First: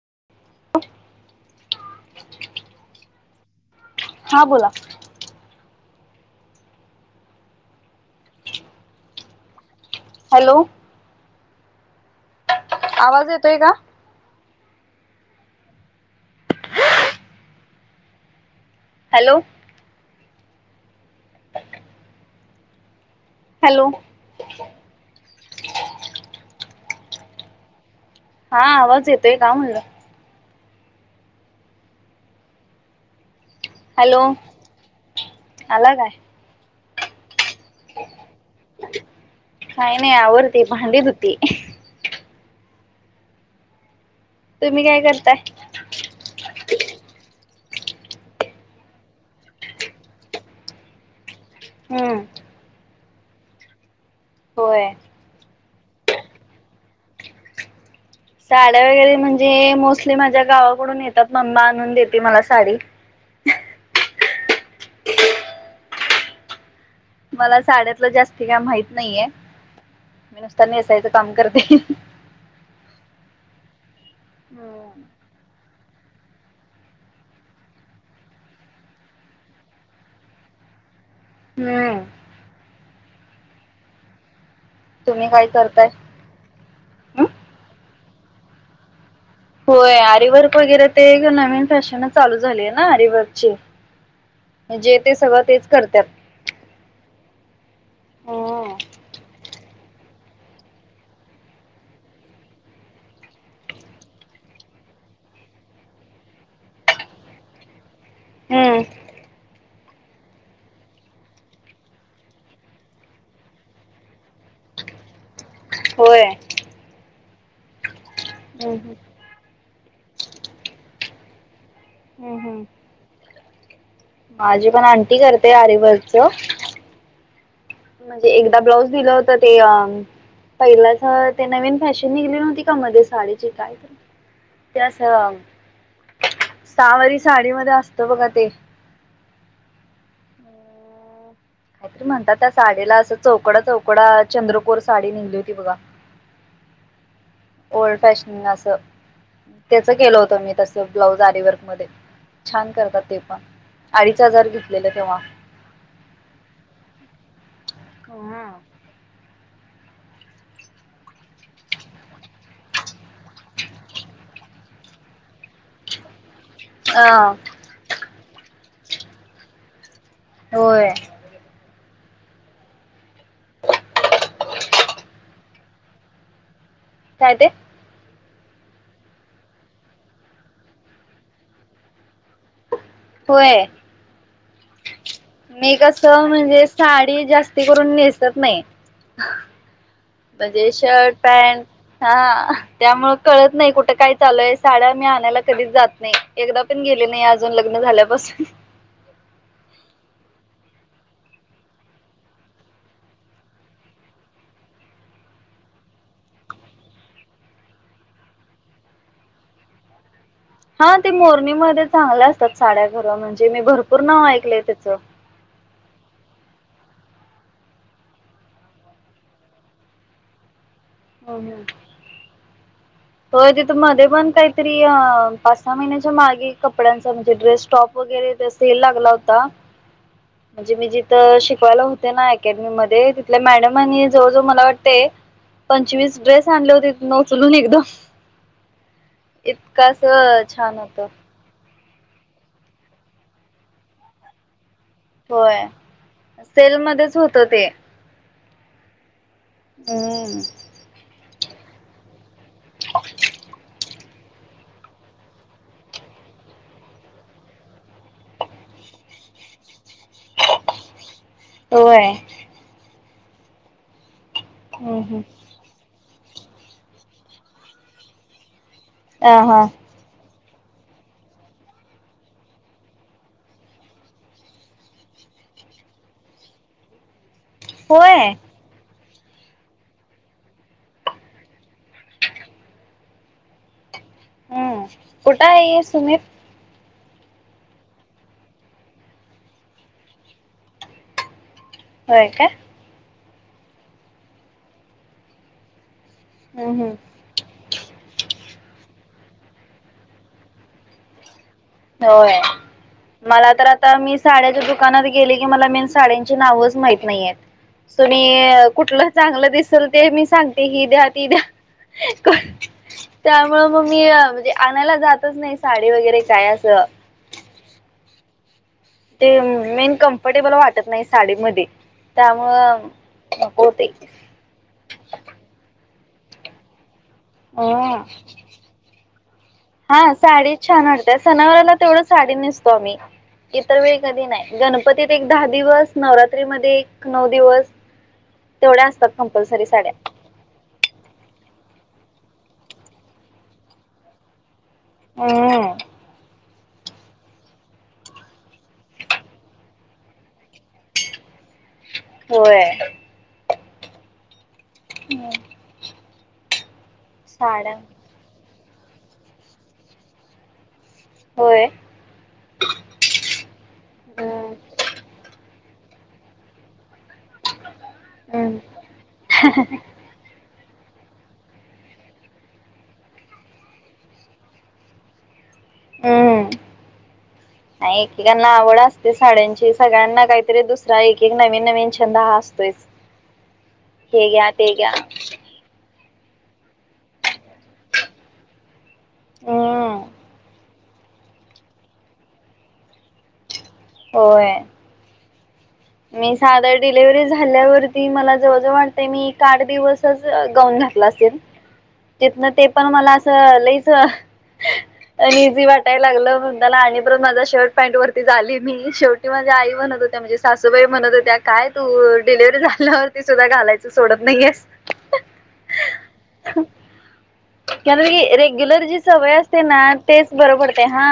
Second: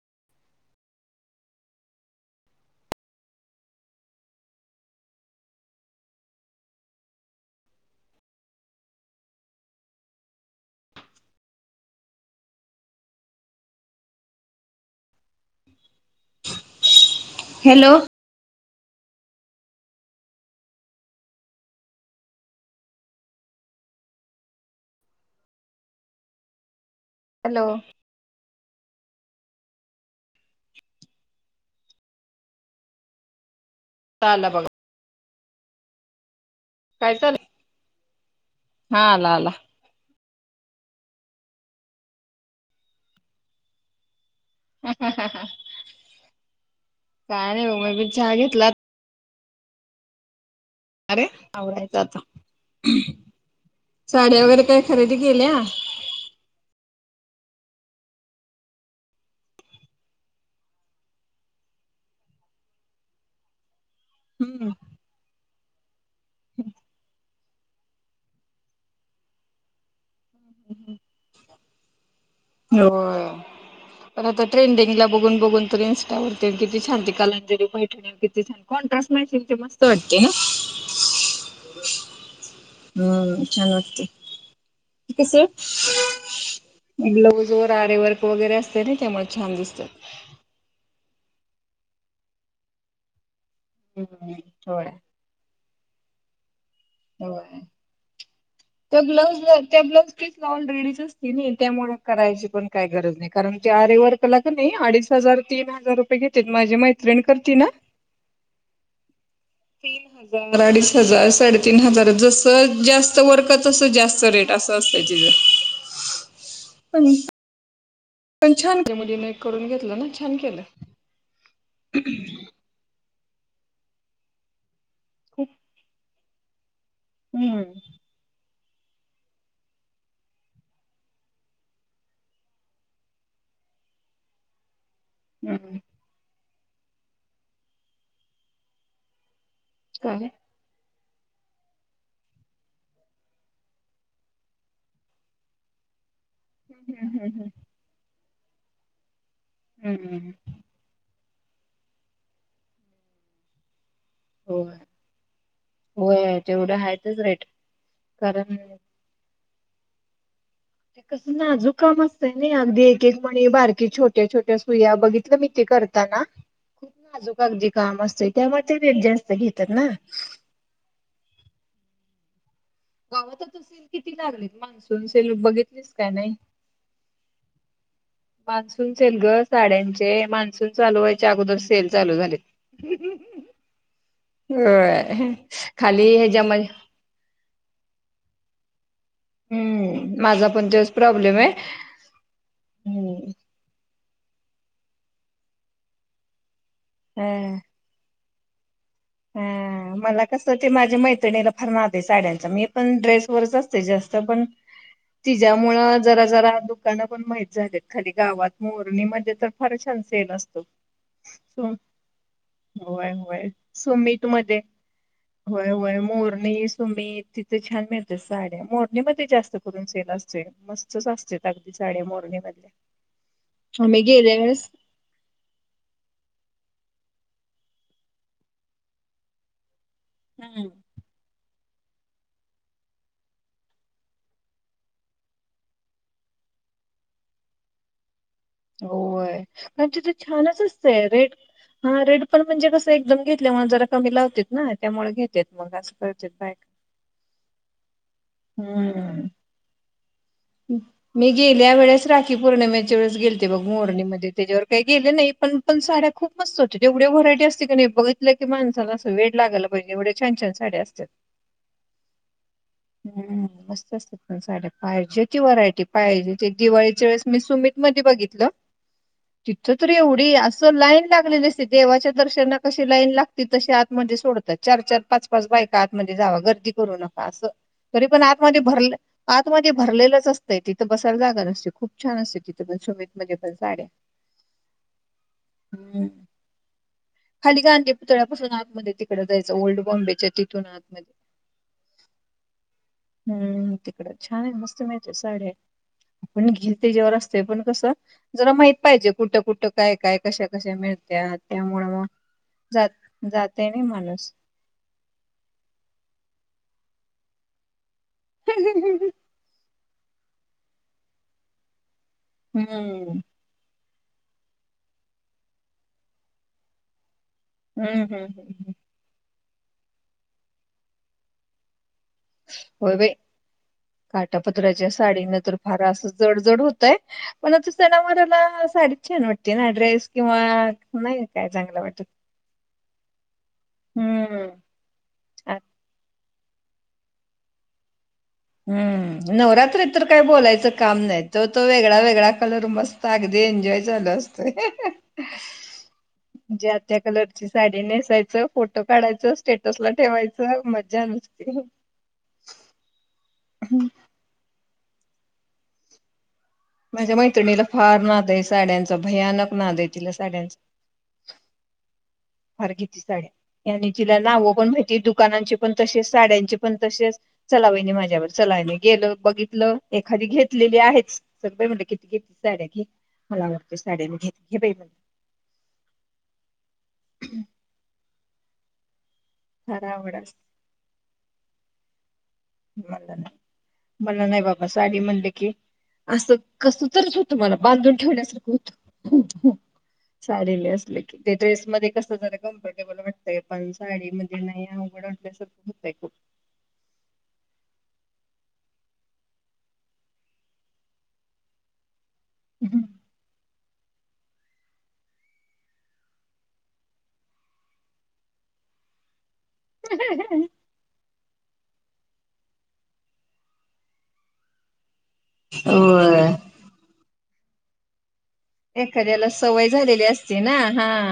[inaudible] हा बोला हॅलो आवाज येतोय का हॅलो हॅलो हॅलो हॅलो हा आवाज येतोय का म्हणलं हॅलो आला बघा आला काय काय चाल हा आला आला आवरती भांडी धुतीये तुम्ही काय करताय नाही चहा घेतला अरे आवरायचं हम्म आता साड्या वगैरे काही होय खरेदी केल्या साड्या वगैरे म्हणजे मोस्टली माझ्या गावाकडून येतात मम्मा आणून देते मला साडी हम्म मला साड्यातलं जास्त काय माहित नाहीये मी निस्ता नेसायचं काम करते हो पर तर ट्रेंडिंगला हम्म बघून बघून तरी त्यावरती किती छांती कालाजरी बैठण्यावर किती छान कॉन्ट्रास्ट नाही मस्त वाटते ना हम्म हम्म छान वागते तुम्ही कस काय करताय ब्लाऊज वर आरीवर्क वगैरे असते ना त्यामुळे छान होय दिसतात अरवर्क वगैरे ते नवीन फॅशन चालू झाली आहे ना अरिवर्क ची हम्म म्हणजे ते सगळं तेच करतात हो हम्म त्या ब्लाऊज त्या ब्लाउज त ऑलरेडीच असती ना त्यामुळे करायची पण काही गरज नाही कारण ते आरीवर्क ला अडीच हजार तीन हजार रुपये घेते माझी मैत्रिण करती ना हमम तीन हजार अडीच हजार साडेतीीन हजार जस जास्त वर्क तस जास्त रेट असं असत तिच होय [unintelligible] पण हम्म छानजकून घेत ना छान केलं हम्म हम्म माझी पण आण करते अँटी खूप करते अरिवर्क को हम्म ब्लाऊज दिलं होत ते पहिल्याच ते नवीन फॅशन निघले होती मध्ये साडीची काय तर स हम्म सहावारी साडीमध्ये असत बघा ते काे काहीतरी म्हणतात त्या साडीला असं चौकडा चौकडा चंद्रकोर साडी निघली होती बघा हम् हम ओल्ड फॅ नस त्याच हम्म केलं हम्म होतं मी तस ब्लाउज वर्क करतात ते छान पण अडीच हजार होय घेतलेले तेव्हा होय तेवढं आहेतच रेट कारण ते कसं नाजूक काम असतंय ना अगदी एक एक मणी बारकी छोट्या छोट्या सुया बघितलं मी ते करताना खूप अ नाजूक अगदीे काम असत त्यामुळं ते रेट जास्त घेतात ना होय गावात सेल किती लागलीत मान्सून सेल बघितलीस काय नाही काय तेे मान्सून सेल ग साड्यांचे मान्सून चालू व्हायच्या अगोदर सेल चालू झाले होय हो मी कस म्हणजे साडी जास्ती करून नेसत नाही हम्म माझा पण म्हणजे तोच शर्ट प्रॉब्लेम आहे पॅन्ट हा त्यामुळं हम्म कळत नाही कुठं काय चालूय साड्या मी आणायला कधीच जात नाही एकदा पण गेले नाही हा अजून लग्न झाल्यापासून हा हा मला कस ते माझे मैत्रिणीला फार नाद आहे साड्यांचा मी पण ड्रेस वरच असते जास्त पण तिच्यामुळं जरा जरा दुकानं पण माहित झालीत खाली गावात मोरणीमध्ये तर फार छान सेल असत हा ते मोरणीमध्ये चांगल्या असतात साड्या खरं म्हणजे मी भरपूर कमीत नाव कमी मध्ये ऐकलंय त्याचं मी सुमी तिथे छान मिळते साड्या मोरणी मध्ये जास्त करून सेल असते मस्त स्वस्त अगदी साड्या मोरणी मध्ये होय तिथ मध्ये पण काहीतरी पाच सहा महिन्याच्या मागे कपड्यांचा म्हणजे ड्रेस टॉप वगैरे चा सेल लागला होता हम्म म्हणजे मी जिथ शिक शिकवायला होते ना अकॅडमी मध्ये तिथल्या मॅडम आणि जवळ जवळ मला वाटते पंचवीस ड्रेस आणले होते तिथ उचलून एकदम होय कारण इतकं तिथे असं छानच छान होतं असतय रेट हा रेट पण म्हणजे कसं एकदम घेतलाय म्हणून जरा कमी लावते ना त्यामुळे घेतेत होय मग असं करतेत बायका. सेल मध्येच होत ते हम्म ह मी गेल्या वेळेस ी पौर्णमेच्या वेळेस गेलते बग मोरणीमध्ये त्याच्यावर काही गेले नाही पण पण साड्या खूप मस्त होत्या जेवढ्या व्हरायटी असतील काी नाही बघितलं की माणसाला असं वेळ लागल बहिणीमुळेढ छान छान साड असतात होय हम्म असस् अस सा हम्म हम्म. पायजित पाहिजे ते दिवाळीच्या वेळेस मी सुमित मध्ये बघितलं अ हा तिथ तरी एवढी अस स लाईन लागलेली असते देवाच्या दर्शना कशी लाईन लागते तशी आतमध्ये सोडतात चार चार पाच पाच बायका आतमध्ये जावा गर्दी करू नका असं तरी होय पण आत मा ज भरलं आतमध्येध्ये भरलेलं असतं तिथं बसायला जागा नसते खूप छान असते तिथ पण सुोमत मध्ये पण साड्या हम्म कुठं आहे हम्म सुमित खाली गांधी पुतळ्यापासून आतमध्ये तिकडं जायचं ओल्ड बॉम्बेच्या तिथून आतमध्ये हो का हम्म तिकडे छान मस्त म साडे्या आपण घेल हम्म हम्म त्याच्यावर असतोय पण कस जरा माहिित पाहिजे कुठं कुठं काय काय कशा कशा मिळत्या त्यामुळे मग होय जात मला तर जाते नाही आता मी माणूस साड्याच्या दुकानात गेले की मला मेन साड्यांची नावच माहिती नाही आहेत त म कुठलं हम्म चांगलं दिस असल ते मी सांगते ही द्या ती द्या हम्म त्यामुळे मग मी म्हणजे आणायला जातच नाही साडी वगैरे काय अस तर हम्म हम्म हम्म हम्म ते मेन कम्फर्टेबल वाटत नाही साडीमध्ये त्यामुळं होय बाइ नको ते काटापद्राच्या साडीन तर फार असच जड जड होतय, पण आता अम सणावाराला साडीच छान वाटते ना ड्रेस हा किंवा साडी छान वाडतेय नाही काय सनावराला चांगला तेवढ वाटत साडी नेसतो आम्ही इतर वेळ कधी हम्म नाही गणपतीत एक दहा आ- दिवस नवरात जतेमध्ये एक नऊ दिवस तेवढ्या असतात हम्म कंपल्सरी नवरात्री साड्या. तर काय बोलायचं काम नाही तर तो वेगळा वेगळा सेगळा कलर मस्त अगदी एन्जॉय झाल असतोय. हम् ज्या त्या कलरची साडी नेसायचं फोटो काढायचं स्टेटस ला ठेवायच, तर मजा नूसती, होय हम्म हम माझ्या मैत्रिणीला फार नादायच, साड्यांचा भयानक ना द तिला साड्यांचा होय. फार घे ती साड्या यांनी तिला नाव हम्म पण माहिती दुकानांची पण तसेच साड्यांचे पण तसेच चलावईने माझ्यावर हम्म चलावने गेलं बघितलं एखादी घेत घेतलेली आहेच सग म्ह किती घेत साड्या घे मला आवडत साड्या मी घेत घे बाई म्ह हम्म नाही क ना आवड साड्यांची फार आवड सगळ्यांना असते काहीतरी दुसरा एक एक नवीन नवीन ंद हा असतोयच मला नाही मला हे नाही घ्या बाबा ते घ्या साडी म्हणली की असं कसं तरच होतं मला बांधून ठेवण्यासारखं होतं. हम्म सारी लिस क ते ्रेसमध्ये कसं झालं कम्फर्टेबल वाटतंय, पण साडीमध्ये होय नाही अवघड होतंय खूप मी साधर डिलिव्ही झा झाल्यावरती मला जवळ जव वाटते मी आठ दिवसच गाऊन घातला असेल न ते पण मला असं लईच आणि इझी वाटायला लागलं म्हण त्याला आणि ब माझ्या शर्ट पॅनट वरती झाली मी शेवट आई बनत होते म्हणज सासबाई म्हणत त्या काय तू डिलिव्हरी झाल्यावरती सुद्धा घालायचं सोडत नाहीेस हो कणी रेग्युलर जी सवय असते ना झालेली तेच असते ना बर पडते हा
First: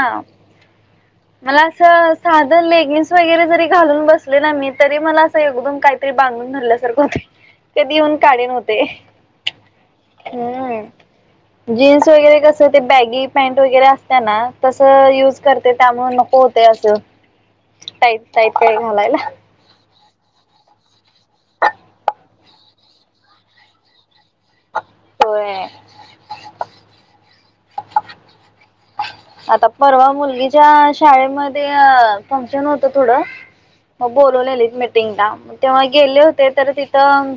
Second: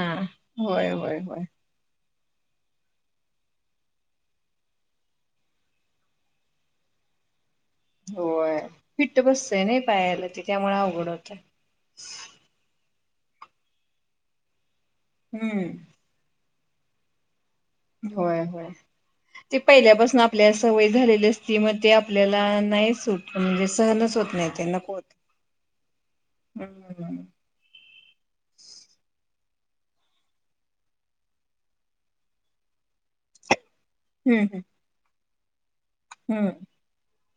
होय होय होय मला असं साधन लेगिन्स वगैरे जरी घालून बस मी तरी मला असं एकदम काहीतरी बांधून धरल्यासारखं हो कधीऊन काढ होय नवते फिट्ट बसतय नाही पायाला ते त्यामुळे अवघड होतं हम् जीन्स वगैरे कस ते बॅगी पॅं्ट वगैरे असत्या ना तसं युज करते हम्म त्यामुळे नको ते असं तय होय तयत होय आहे घालायला ते पहिल्यापासून आपल्या सवयी झालेली असती मग ते आपल्याला नाही सूट म्हणजे सहनच होत नाही ते होत होय हम्म आता परवा मुलगीच्या शाळेमध्ये फंक्शन होतं थोडं मग हम्म बोलवलेली मीटिंग ला तेव्हा गेले होते हम्म तर तिथं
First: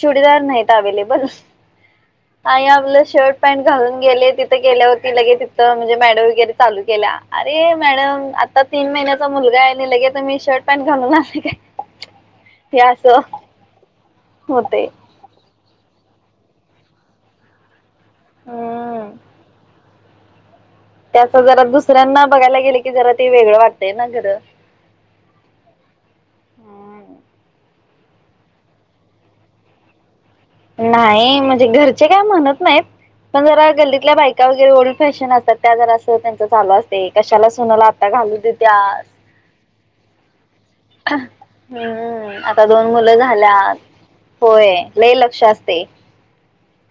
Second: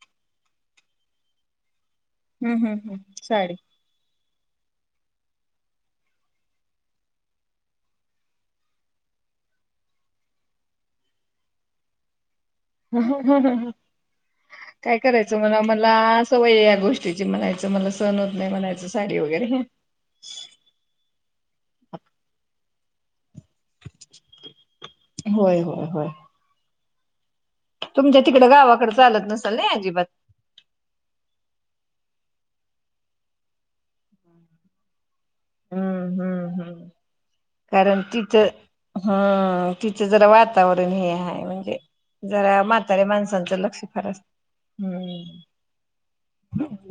चुडीदार नाहीत अवेलेबल हम्म हाय हम्म आपलं शर्ट साडी पॅन्ट घालून गेले ति ते गेल्यावर्ती लगे तिथं म्हणजे वगैरे चालू केल्या अरे मॅडम आता तीन महिन्याचा मुलगा आहे लगेच तुमी शर्ट पॅन्ट घालून आलाय काय हे असं होते [unintelligible] मला सवय या गोष्टीची म्हणायचं मला सण होत नाही म्हणायचं हम्म साडी वगैरे, [unintelligible] त्यांच जरा दुसऱ्यांना बघायला गेले की जरा ते वेगळं वाटतय ना घर् [unintelligible] होय होय होय हम्म. तुमच्या तिकडं गावाकडे चालत नसाल ना अजिबात, नाही म्हणजे घरचे काय म्हणत नाहीत पण जरा गल्लीतल्या बायका वगैरे ओर फॅशन असतात त्या जरा अस हम्म त्यांच हम्म चालू हम्म असते कशाला सुनला कारण आता घालू तिचं देत्यात. हम्म तिचं जरा वातावरण हे आहे म्हणजे हम्म जरा आता दोन म्हाताऱ्या मुलं माणसांचं झाल्यात. लक्ष फार असत होय लय हम्म लक्ष असतय,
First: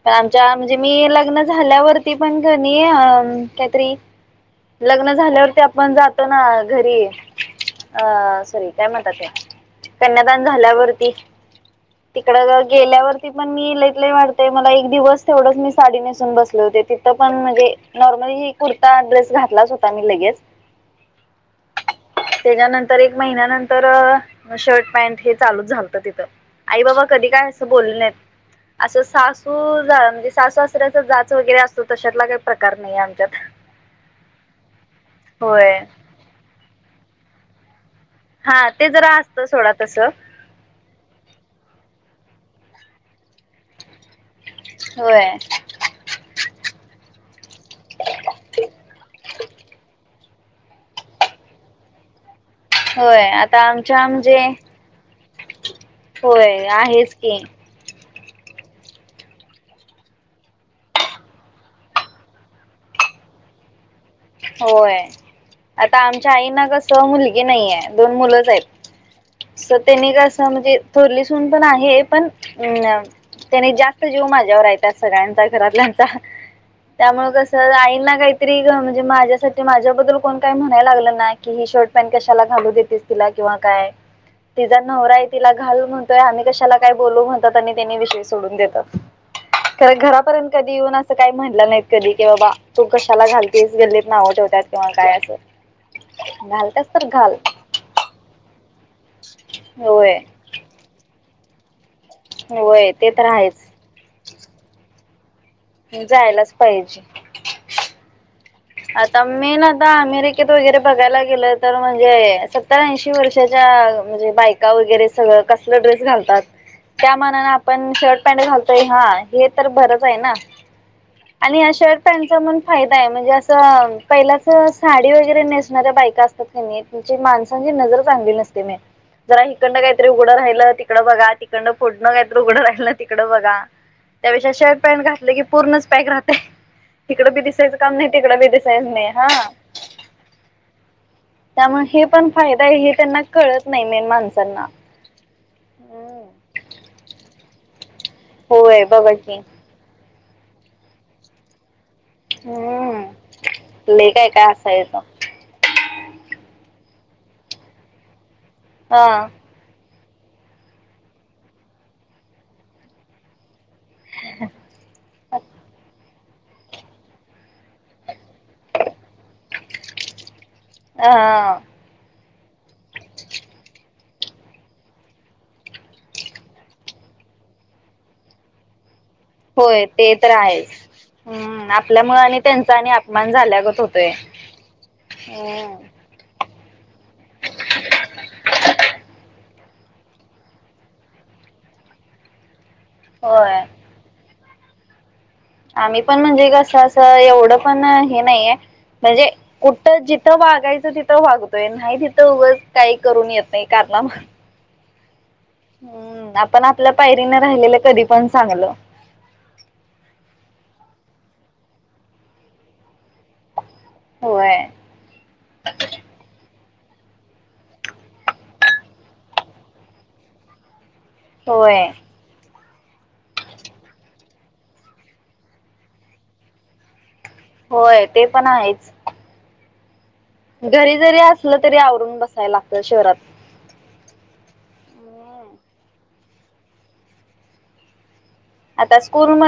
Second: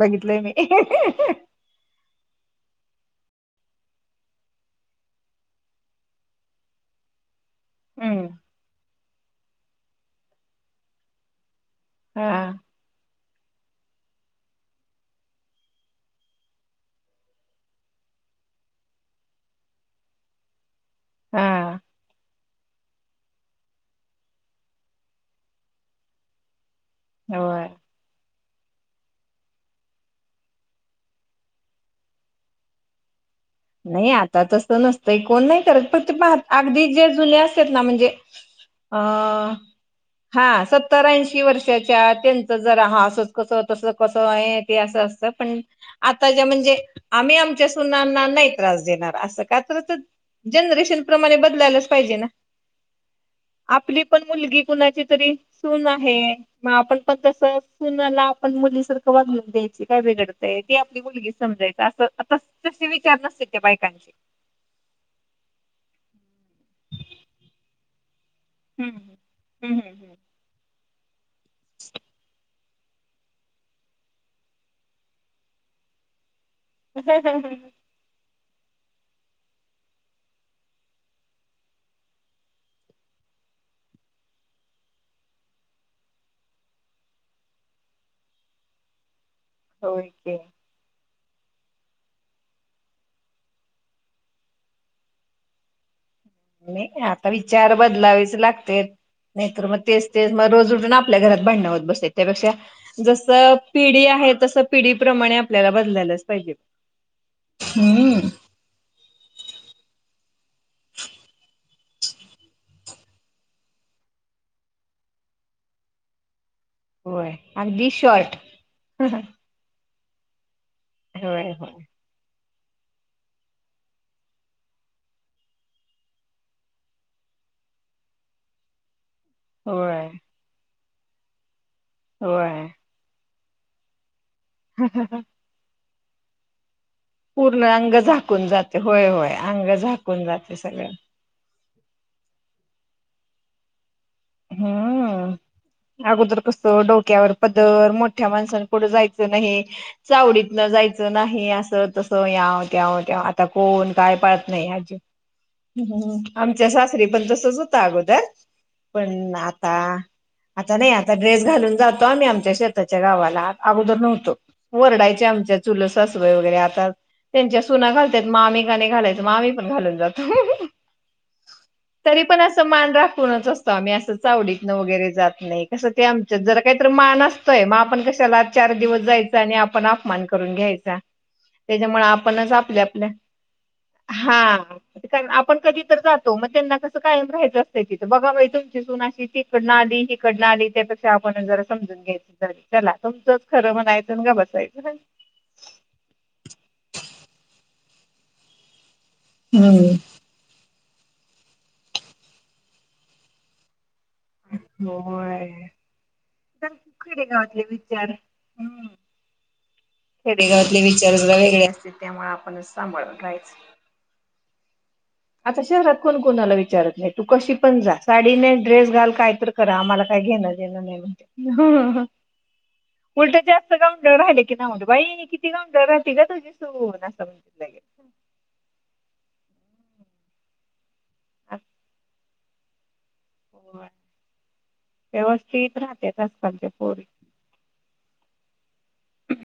पण आमच्या म्हणजे मी लग्न झाल्यावरती पण कणी अ काहीतरी लग्न झाल्यावरती आपण जातो ना घरी हम्म ह सॉरी कन्यादान झाल्यावरती हा तिकडं जर गेल्यावर ती पण मी लईतलई वाटतंय मला एक दिवस तेवढच मी साडी नेसून बसले होते. तिथं पण म्हणजे नॉर्मल ही कुर्ता ड्रेस घातलाच होता मी लगेच हम्म. तेज्यानंतर एक महिन्यानंतर तर शर्ट पॅन्ट हे चालूच झालतं तिथं आई बाबा कधी काय होय असं बोलले नाहीत असं सासू जा म्हणजे सासू सासऱ्याच जाच वगैरे असतं तशातला काही प्रकार नाहीे आमच्यात. नाही आता तस नसतंय कोण नाही होय करत प ते अगदी जे जुने असत्यात ना म्हणजे हा ते अ जरा असतं सोडा तसं हा सत्तर ऐशी वर्ष त्यांच जर ह असत कस त कस आहे ते अस असत होय पण आता ज म्हणजे आम्ही आमच्या सुनाना नाही त्रास देणार असं का तर जनरेशन प्रमाणे बदलायलाच पाहिजे ना होय आता आपली आमच्या पण म्हणजे मुलगी कुणाची तरी सून आहे होय मग आपण आहेच पण तस की सुनला मुली सारखं वागून द्यायची काय बिघडतय ती आपली मुलगी समजायच असं आ तसे विचार नसेल बायकांचे होय आता आमच्या आईना कस मुलगी नाहीे दोन मुलं हम्म स हम्म त्यांनी हम्म कस म्हणजे पोलीस पण आहे पण अम् त्याने जास्त जीव माझ्यावर आहे त्या सगळ्यांचा घरातल्यांचा त्यामुळे हम्म. कसं आईंना काही तरी ग म्हणजे माझ्यासाठी माझ्याबद्दल कोण काही म्हणायला लागलं ना कि ही शर्ट पॅन्ट कशाला घालू देतस तिला किंवा काय तिचा नवरा आहे तिला घालू म्हणतोय आम्ही कशाला काय बोलू म्हणतात आणि त्यानी विषय सोडून देतात होय की. घरापर्यंत कधी येऊन काही म्हणल्या नाहीत कधी की बाबा तू कशाला घाल तेच गल्लीत नाव ठेवतात किंवा काय असं घालत्यास तर आता घाल विचार बदलावेच लागते नाहीतर मग तेच होय तेच मग रोज उठून आपल्या घरात भांडण होत बसत्यात त्यापेक्षा होय ते तर जस आहेच पिढी आहे तस पिढी प्रमाणे. आपल्याला बदलायलाच पाहिजे हम्. आता मी ना दा अमे. [inaudible] वगैरे बघयला गेलत. तर म्हणजे सत्तर-ऐंशी वर्षाच्या म्हणजे बायका वगैरे सगळं कसलं ड्रेस घालतात. त्या होय मना अगदी आपण शर्ट शॉर्ट. पॅ्ट घालतोय हा हे तर भर. होय ना. होय आणि होय. ह्या शर्ट पॅन्टच म्हण. फायदाय म्हणजे असं. पहिल्याच साडी वगैरे नेसणाऱ्या बायका असतात, त्यांनीची माणसांची नजर चांगली नसते मेन. जरा हीकडन होय काहीतरी उगड राहिलं ति. इकड बघा आति. इकडन पुडन काय तरी उगड होय. राहिल तिकड बघा. त्यापेक्षा शर्ट पॅनट घातलं की पूर्णच. पैक राहते. तिकडे बी दिसायचं काम नाही. कून बी जाते दिसायचं होय नाही हा होय अंग झाकून जाते सगळं. त्यामुळे हे पण फायदा आहे हे त्यांना कळत नाही. मेन माणसांना. हम्म हम्म अगोदर कस डोक्यावर पदर. तर वर मोठ. मोठ्या माणसान पुढ होय बघा जायचं की नाही. चावडीतन जायचं नाही असं. तस याव हम्म कॅव-कॅव आता कोण काय पाळात नाही आमच्या सासू. तरी पण तसच होत अगोदर. हा पण आता. आता नाही, आता ड्रेस घालून जातो आम्ही आमच्या शेताच्या गावाला. अगोदर नव्हतो, वरडायच्या आमच्या चुलत सासू. वगैरे आतात त्यांच्या सुना घालतात म आम्ही का नाही घालायचं मी आम्ही पण घालून जातो. हा-हा, तरी पण. मान राखूनच असत. मी असं चावडीत न वगैरे जात नाही कसं ते आमच्या जरा काही-तरी मान असतोय, मग आपण कशाला आ चार दिवस जायच. होय आपण ते अपमान तर करून आहेच. घ्यायचा, हम्म त्याच्यामुळे आपल्यामुळे आपण आणि त्यांचा आपल्या आणि आपल्या, अपमान झाल्यागत होतोय. हा आपण हम्म. कधी तर जातो. त्यांना कसं कायम राहायच असते तिथं बघा बई. तुमची सुनाशी तीकडनं आली हीकडनं आली त्यापेक्षा आपण जरा समजून घ्यायच तरी. चला तुमचंच होय खरं म्हणायचं गप बसाय [unintelligible] आम्ही पण म्हणजे कसं असं एवढं पण हे नाहीये. म्हणजे हम्म. कुठं जिथं वागायचं तिथं वागतोय नाही तिथं उगच काही करून येत नाही कारनामा. होय. आपण आपल्या पायरीनं खेडेगावातले [unintelligible] राहिलेलं कधी पण चांगलं खेडेगावातले विचार [unintelligible] आपणच सांभळून राहायच. होय. आता शहरात कोण कोण आला वि वीचारत नाही तू कशी पण जा साडीने ड्रेस घाल काय तर करा आम्हाला काय घेणं देणं होय नाही. [inaudible] उलट जास्त गावंढळ राहिले की ना म्हण बाई किती ग गावंढळ राहते का तुझी सून. म्हणते लगेच. होय ते पण आहेच. घरी. जरी असलं तरी आवरून बस लागत शहरात. होय, व्यवस्थित राहते [unintelligible] च्या पोरी आता स्कूल म